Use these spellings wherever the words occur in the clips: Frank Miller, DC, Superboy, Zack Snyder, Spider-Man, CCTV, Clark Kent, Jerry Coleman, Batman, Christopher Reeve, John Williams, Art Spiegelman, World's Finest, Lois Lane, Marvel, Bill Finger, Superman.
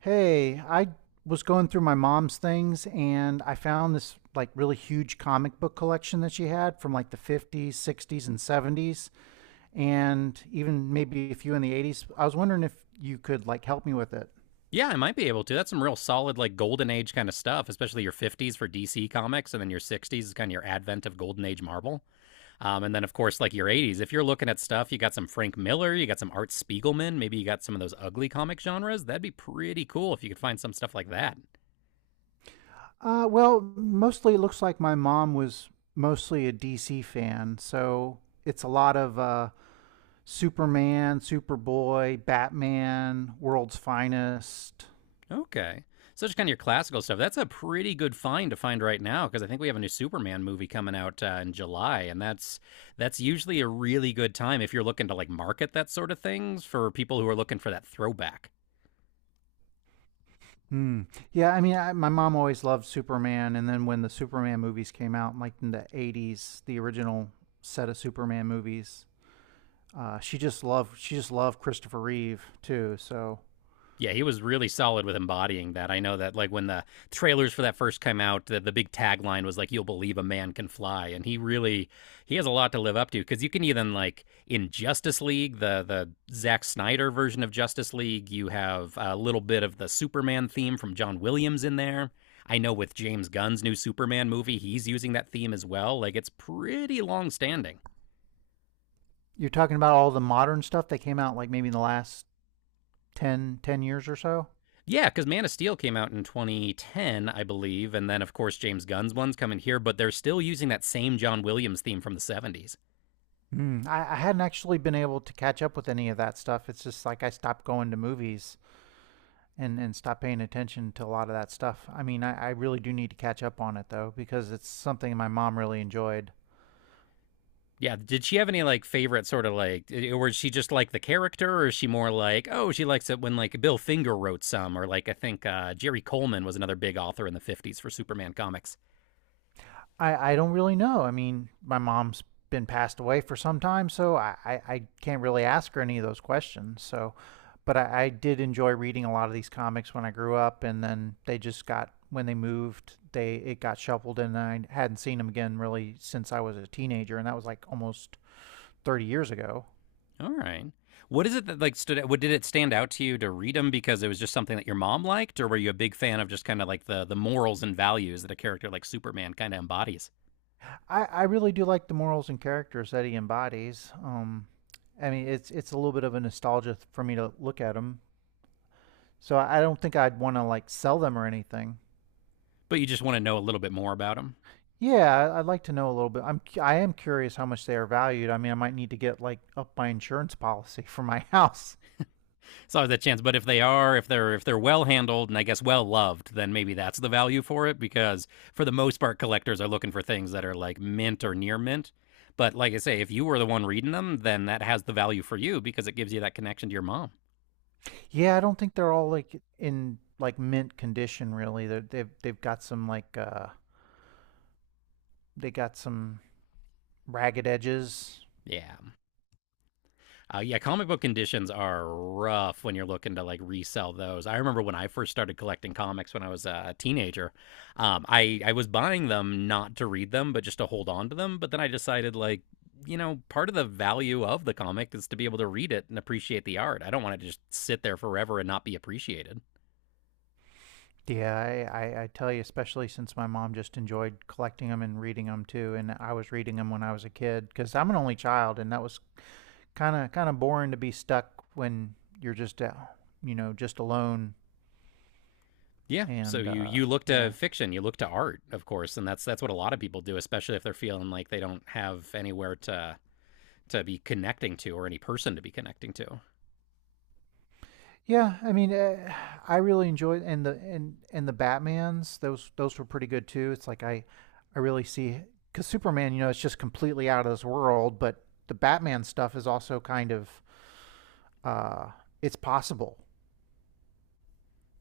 Hey, I was going through my mom's things and I found this really huge comic book collection that she had from like the 50s, 60s, and 70s, and even maybe a few in the 80s. I was wondering if you could help me with it. Yeah, I might be able to. That's some real solid, like, golden age kind of stuff, especially your 50s for DC comics, and then your 60s is kind of your advent of golden age Marvel. And then, of course, like your 80s, if you're looking at stuff, you got some Frank Miller, you got some Art Spiegelman, maybe you got some of those ugly comic genres. That'd be pretty cool if you could find some stuff like that. Well, mostly it looks like my mom was mostly a DC fan, so it's a lot of Superman, Superboy, Batman, World's Finest. Okay. So just kind of your classical stuff. That's a pretty good find to find right now because I think we have a new Superman movie coming out in July, and that's usually a really good time if you're looking to like market that sort of things for people who are looking for that throwback. Hmm. Yeah, I mean, my mom always loved Superman, and then when the Superman movies came out, like in the '80s, the original set of Superman movies, she just loved Christopher Reeve too. So Yeah, he was really solid with embodying that. I know that, like, when the trailers for that first came out, the big tagline was like, you'll believe a man can fly, and he really, he has a lot to live up to, cuz you can even like in Justice League, the Zack Snyder version of Justice League, you have a little bit of the Superman theme from John Williams in there. I know with James Gunn's new Superman movie, he's using that theme as well. Like, it's pretty long standing. you're talking about all the modern stuff that came out, like maybe in the last 10 years or so. Yeah, because Man of Steel came out in 2010, I believe, and then of course James Gunn's one's coming here, but they're still using that same John Williams theme from the 70s. Hmm. I hadn't actually been able to catch up with any of that stuff. It's just like I stopped going to movies and stopped paying attention to a lot of that stuff. I mean, I really do need to catch up on it though because it's something my mom really enjoyed. Yeah, did she have any like favorite sort of, like, or is she just like the character, or is she more like, oh, she likes it when like Bill Finger wrote some, or like I think Jerry Coleman was another big author in the 50s for Superman comics. I don't really know. I mean, my mom's been passed away for some time, so I can't really ask her any of those questions. So, but I did enjoy reading a lot of these comics when I grew up, and then they just got when they moved, they it got shuffled, and I hadn't seen them again really since I was a teenager, and that was like almost 30 years ago. All right. What is it that like stood out? What did it stand out to you to read them because it was just something that your mom liked, or were you a big fan of just kind of like the morals and values that a character like Superman kind of embodies? I really do like the morals and characters that he embodies. I mean, it's a little bit of a nostalgia for me to look at them. So I don't think I'd want to like sell them or anything. But you just want to know a little bit more about them. Yeah, I'd like to know a little bit. I am curious how much they are valued. I mean, I might need to get up my insurance policy for my house. It's always that chance. But if they are, if they're, if they're well handled and I guess well loved, then maybe that's the value for it because for the most part, collectors are looking for things that are like mint or near mint. But like I say, if you were the one reading them, then that has the value for you because it gives you that connection to your mom. Yeah, I don't think they're all in like mint condition really. They've got some like they got some ragged edges. Yeah. Yeah, comic book conditions are rough when you're looking to like resell those. I remember when I first started collecting comics when I was a teenager. I was buying them not to read them, but just to hold on to them. But then I decided, like, part of the value of the comic is to be able to read it and appreciate the art. I don't want it to just sit there forever and not be appreciated. Yeah, I tell you, especially since my mom just enjoyed collecting them and reading them too, and I was reading them when I was a kid because I'm an only child, and that was kind of boring to be stuck when you're just just alone Yeah, so and you you look to yeah. fiction, you look to art, of course, and that's what a lot of people do, especially if they're feeling like they don't have anywhere to be connecting to or any person to be connecting to. Yeah. I mean, I really enjoyed and the Batman's, those were pretty good too. It's like I really see because Superman, you know, it's just completely out of this world, but the Batman stuff is also kind of uh, it's possible.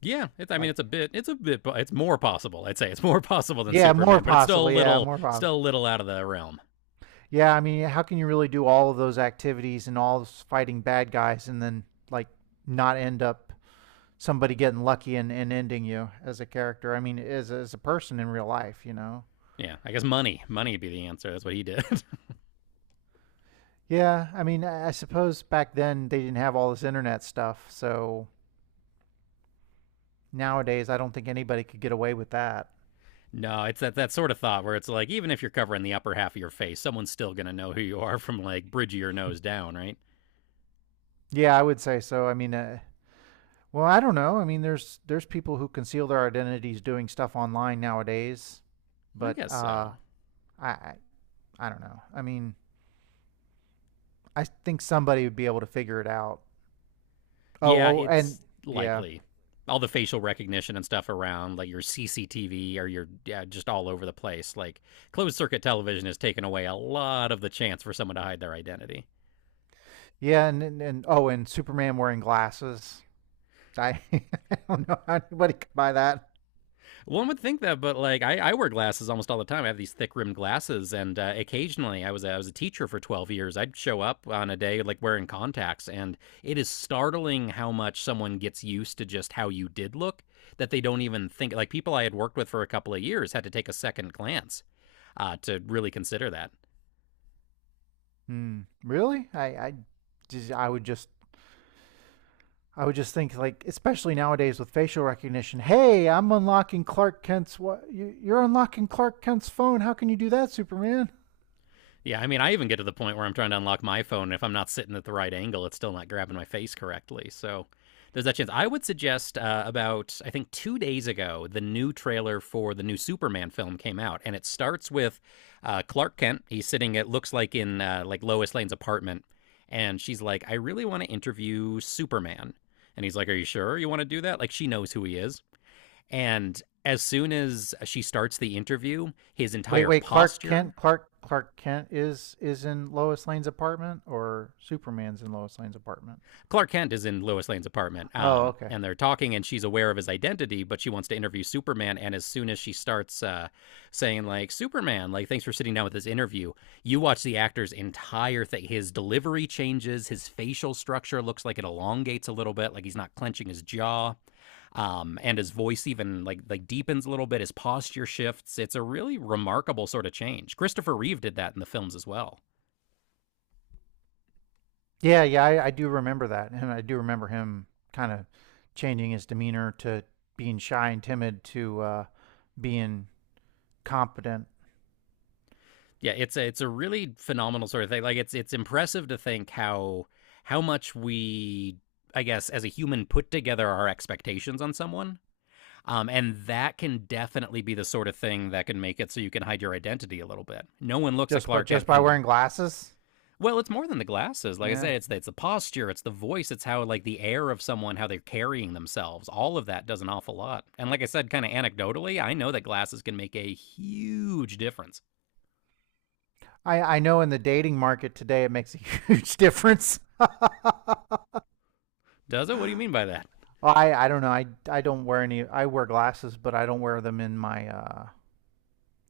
Yeah, it's, I mean, Like, it's a bit, it's a bit, it's more possible. I'd say it's more possible than yeah, more Superman, but it's possible. Yeah, more possible. still a little out of the realm. Yeah, I mean, how can you really do all of those activities and all this fighting bad guys and then like not end up somebody getting lucky and, ending you as a character. I mean, as a person in real life, you know. Yeah, I guess money, money would be the answer. That's what he did. Yeah, I mean, I suppose back then they didn't have all this internet stuff, so nowadays I don't think anybody could get away with that. No, it's that, that sort of thought where it's like, even if you're covering the upper half of your face, someone's still gonna know who you are from like bridge of your nose down, right? Yeah, I would say so. I mean, well, I don't know. I mean, there's people who conceal their identities doing stuff online nowadays, I but guess so. I I, I don't know. I mean, I think somebody would be able to figure it out. Yeah, Oh, oh, and it's yeah. likely. All the facial recognition and stuff around, like your CCTV or your, yeah, just all over the place. Like, closed circuit television has taken away a lot of the chance for someone to hide their identity. Yeah, and oh, and Superman wearing glasses. I, I don't know how anybody could buy that. One would think that, but like I wear glasses almost all the time. I have these thick rimmed glasses, and occasionally I was a teacher for 12 years. I'd show up on a day like wearing contacts, and it is startling how much someone gets used to just how you did look that they don't even think. Like, people I had worked with for a couple of years had to take a second glance to really consider that. Hmm. Really? Just I would just I would just think like especially nowadays with facial recognition. Hey, I'm unlocking Clark Kent's what you, you're unlocking Clark Kent's phone. How can you do that, Superman? Yeah, I mean, I even get to the point where I'm trying to unlock my phone. And if I'm not sitting at the right angle, it's still not grabbing my face correctly. So there's that chance. I would suggest about, I think, 2 days ago, the new trailer for the new Superman film came out. And it starts with Clark Kent. He's sitting, it looks like, in like Lois Lane's apartment. And she's like, I really want to interview Superman. And he's like, are you sure you want to do that? Like, she knows who he is. And as soon as she starts the interview, his Wait, entire wait, posture. Clark Kent is in Lois Lane's apartment or Superman's in Lois Lane's apartment? Clark Kent is in Lois Lane's apartment, Oh, okay. and they're talking, and she's aware of his identity, but she wants to interview Superman. And as soon as she starts saying like, Superman, like, thanks for sitting down with this interview, you watch the actor's entire thing. His delivery changes, his facial structure looks like it elongates a little bit, like he's not clenching his jaw, and his voice even like deepens a little bit. His posture shifts. It's a really remarkable sort of change. Christopher Reeve did that in the films as well. Yeah, yeah, I do remember that, and I do remember him kind of changing his demeanor to being shy and timid to being competent Yeah, it's a, it's a really phenomenal sort of thing. Like, it's impressive to think how much we, I guess, as a human put together our expectations on someone. And that can definitely be the sort of thing that can make it so you can hide your identity a little bit. No one looks at just Clark Kent, by wearing and glasses. well, it's more than the glasses. Like I Yeah, said, it's the posture, it's the voice, it's how like the air of someone, how they're carrying themselves. All of that does an awful lot. And like I said, kind of anecdotally, I know that glasses can make a huge difference. I know in the dating market today it makes a huge difference. Does it? What do you mean by that? Well, I don't know. I don't wear any. I wear glasses, but I don't wear them in my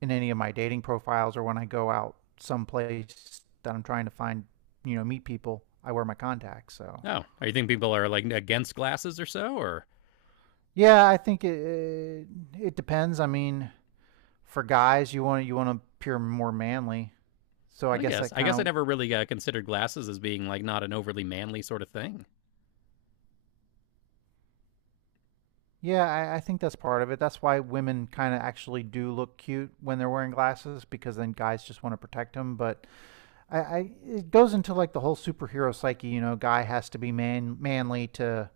in any of my dating profiles or when I go out someplace that I'm trying to find you know meet people. I wear my contacts, so. Oh, are you think people are like against glasses or so? Or, Yeah, I think it it depends. I mean, for guys, you want to appear more manly. So I well, guess that I kind guess I of never really considered glasses as being like not an overly manly sort of thing. yeah, I think that's part of it. That's why women kind of actually do look cute when they're wearing glasses because then guys just want to protect them. But I it goes into like the whole superhero psyche. You know, guy has to be manly to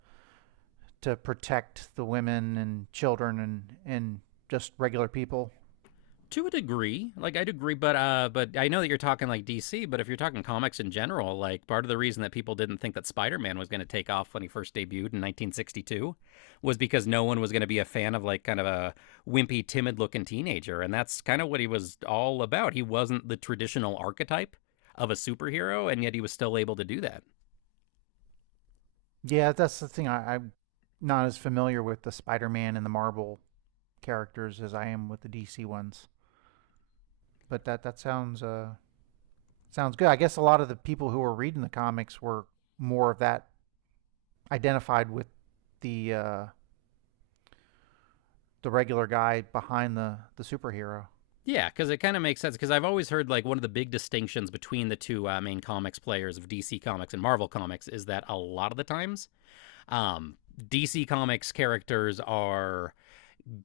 protect the women and children and just regular people. To a degree, like, I would agree, but I know that you're talking like DC, but if you're talking comics in general, like, part of the reason that people didn't think that Spider-Man was going to take off when he first debuted in 1962 was because no one was going to be a fan of like kind of a wimpy, timid looking teenager, and that's kind of what he was all about. He wasn't the traditional archetype of a superhero, and yet he was still able to do that. Yeah, that's the thing. I'm not as familiar with the Spider-Man and the Marvel characters as I am with the DC ones. But that sounds sounds good. I guess a lot of the people who were reading the comics were more of that identified with the uh the regular guy behind the superhero. Yeah, because it kind of makes sense. Because I've always heard like one of the big distinctions between the two main comics players of DC Comics and Marvel Comics is that a lot of the times, DC Comics characters are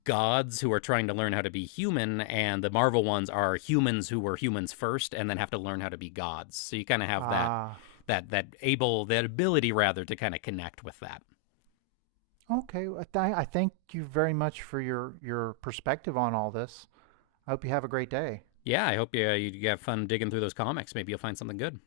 gods who are trying to learn how to be human, and the Marvel ones are humans who were humans first and then have to learn how to be gods. So you kind of have that, Ah, that that able that ability rather to kind of connect with that. Okay. I thank you very much for your perspective on all this. I hope you have a great day. Yeah, I hope, yeah, you have fun digging through those comics. Maybe you'll find something good.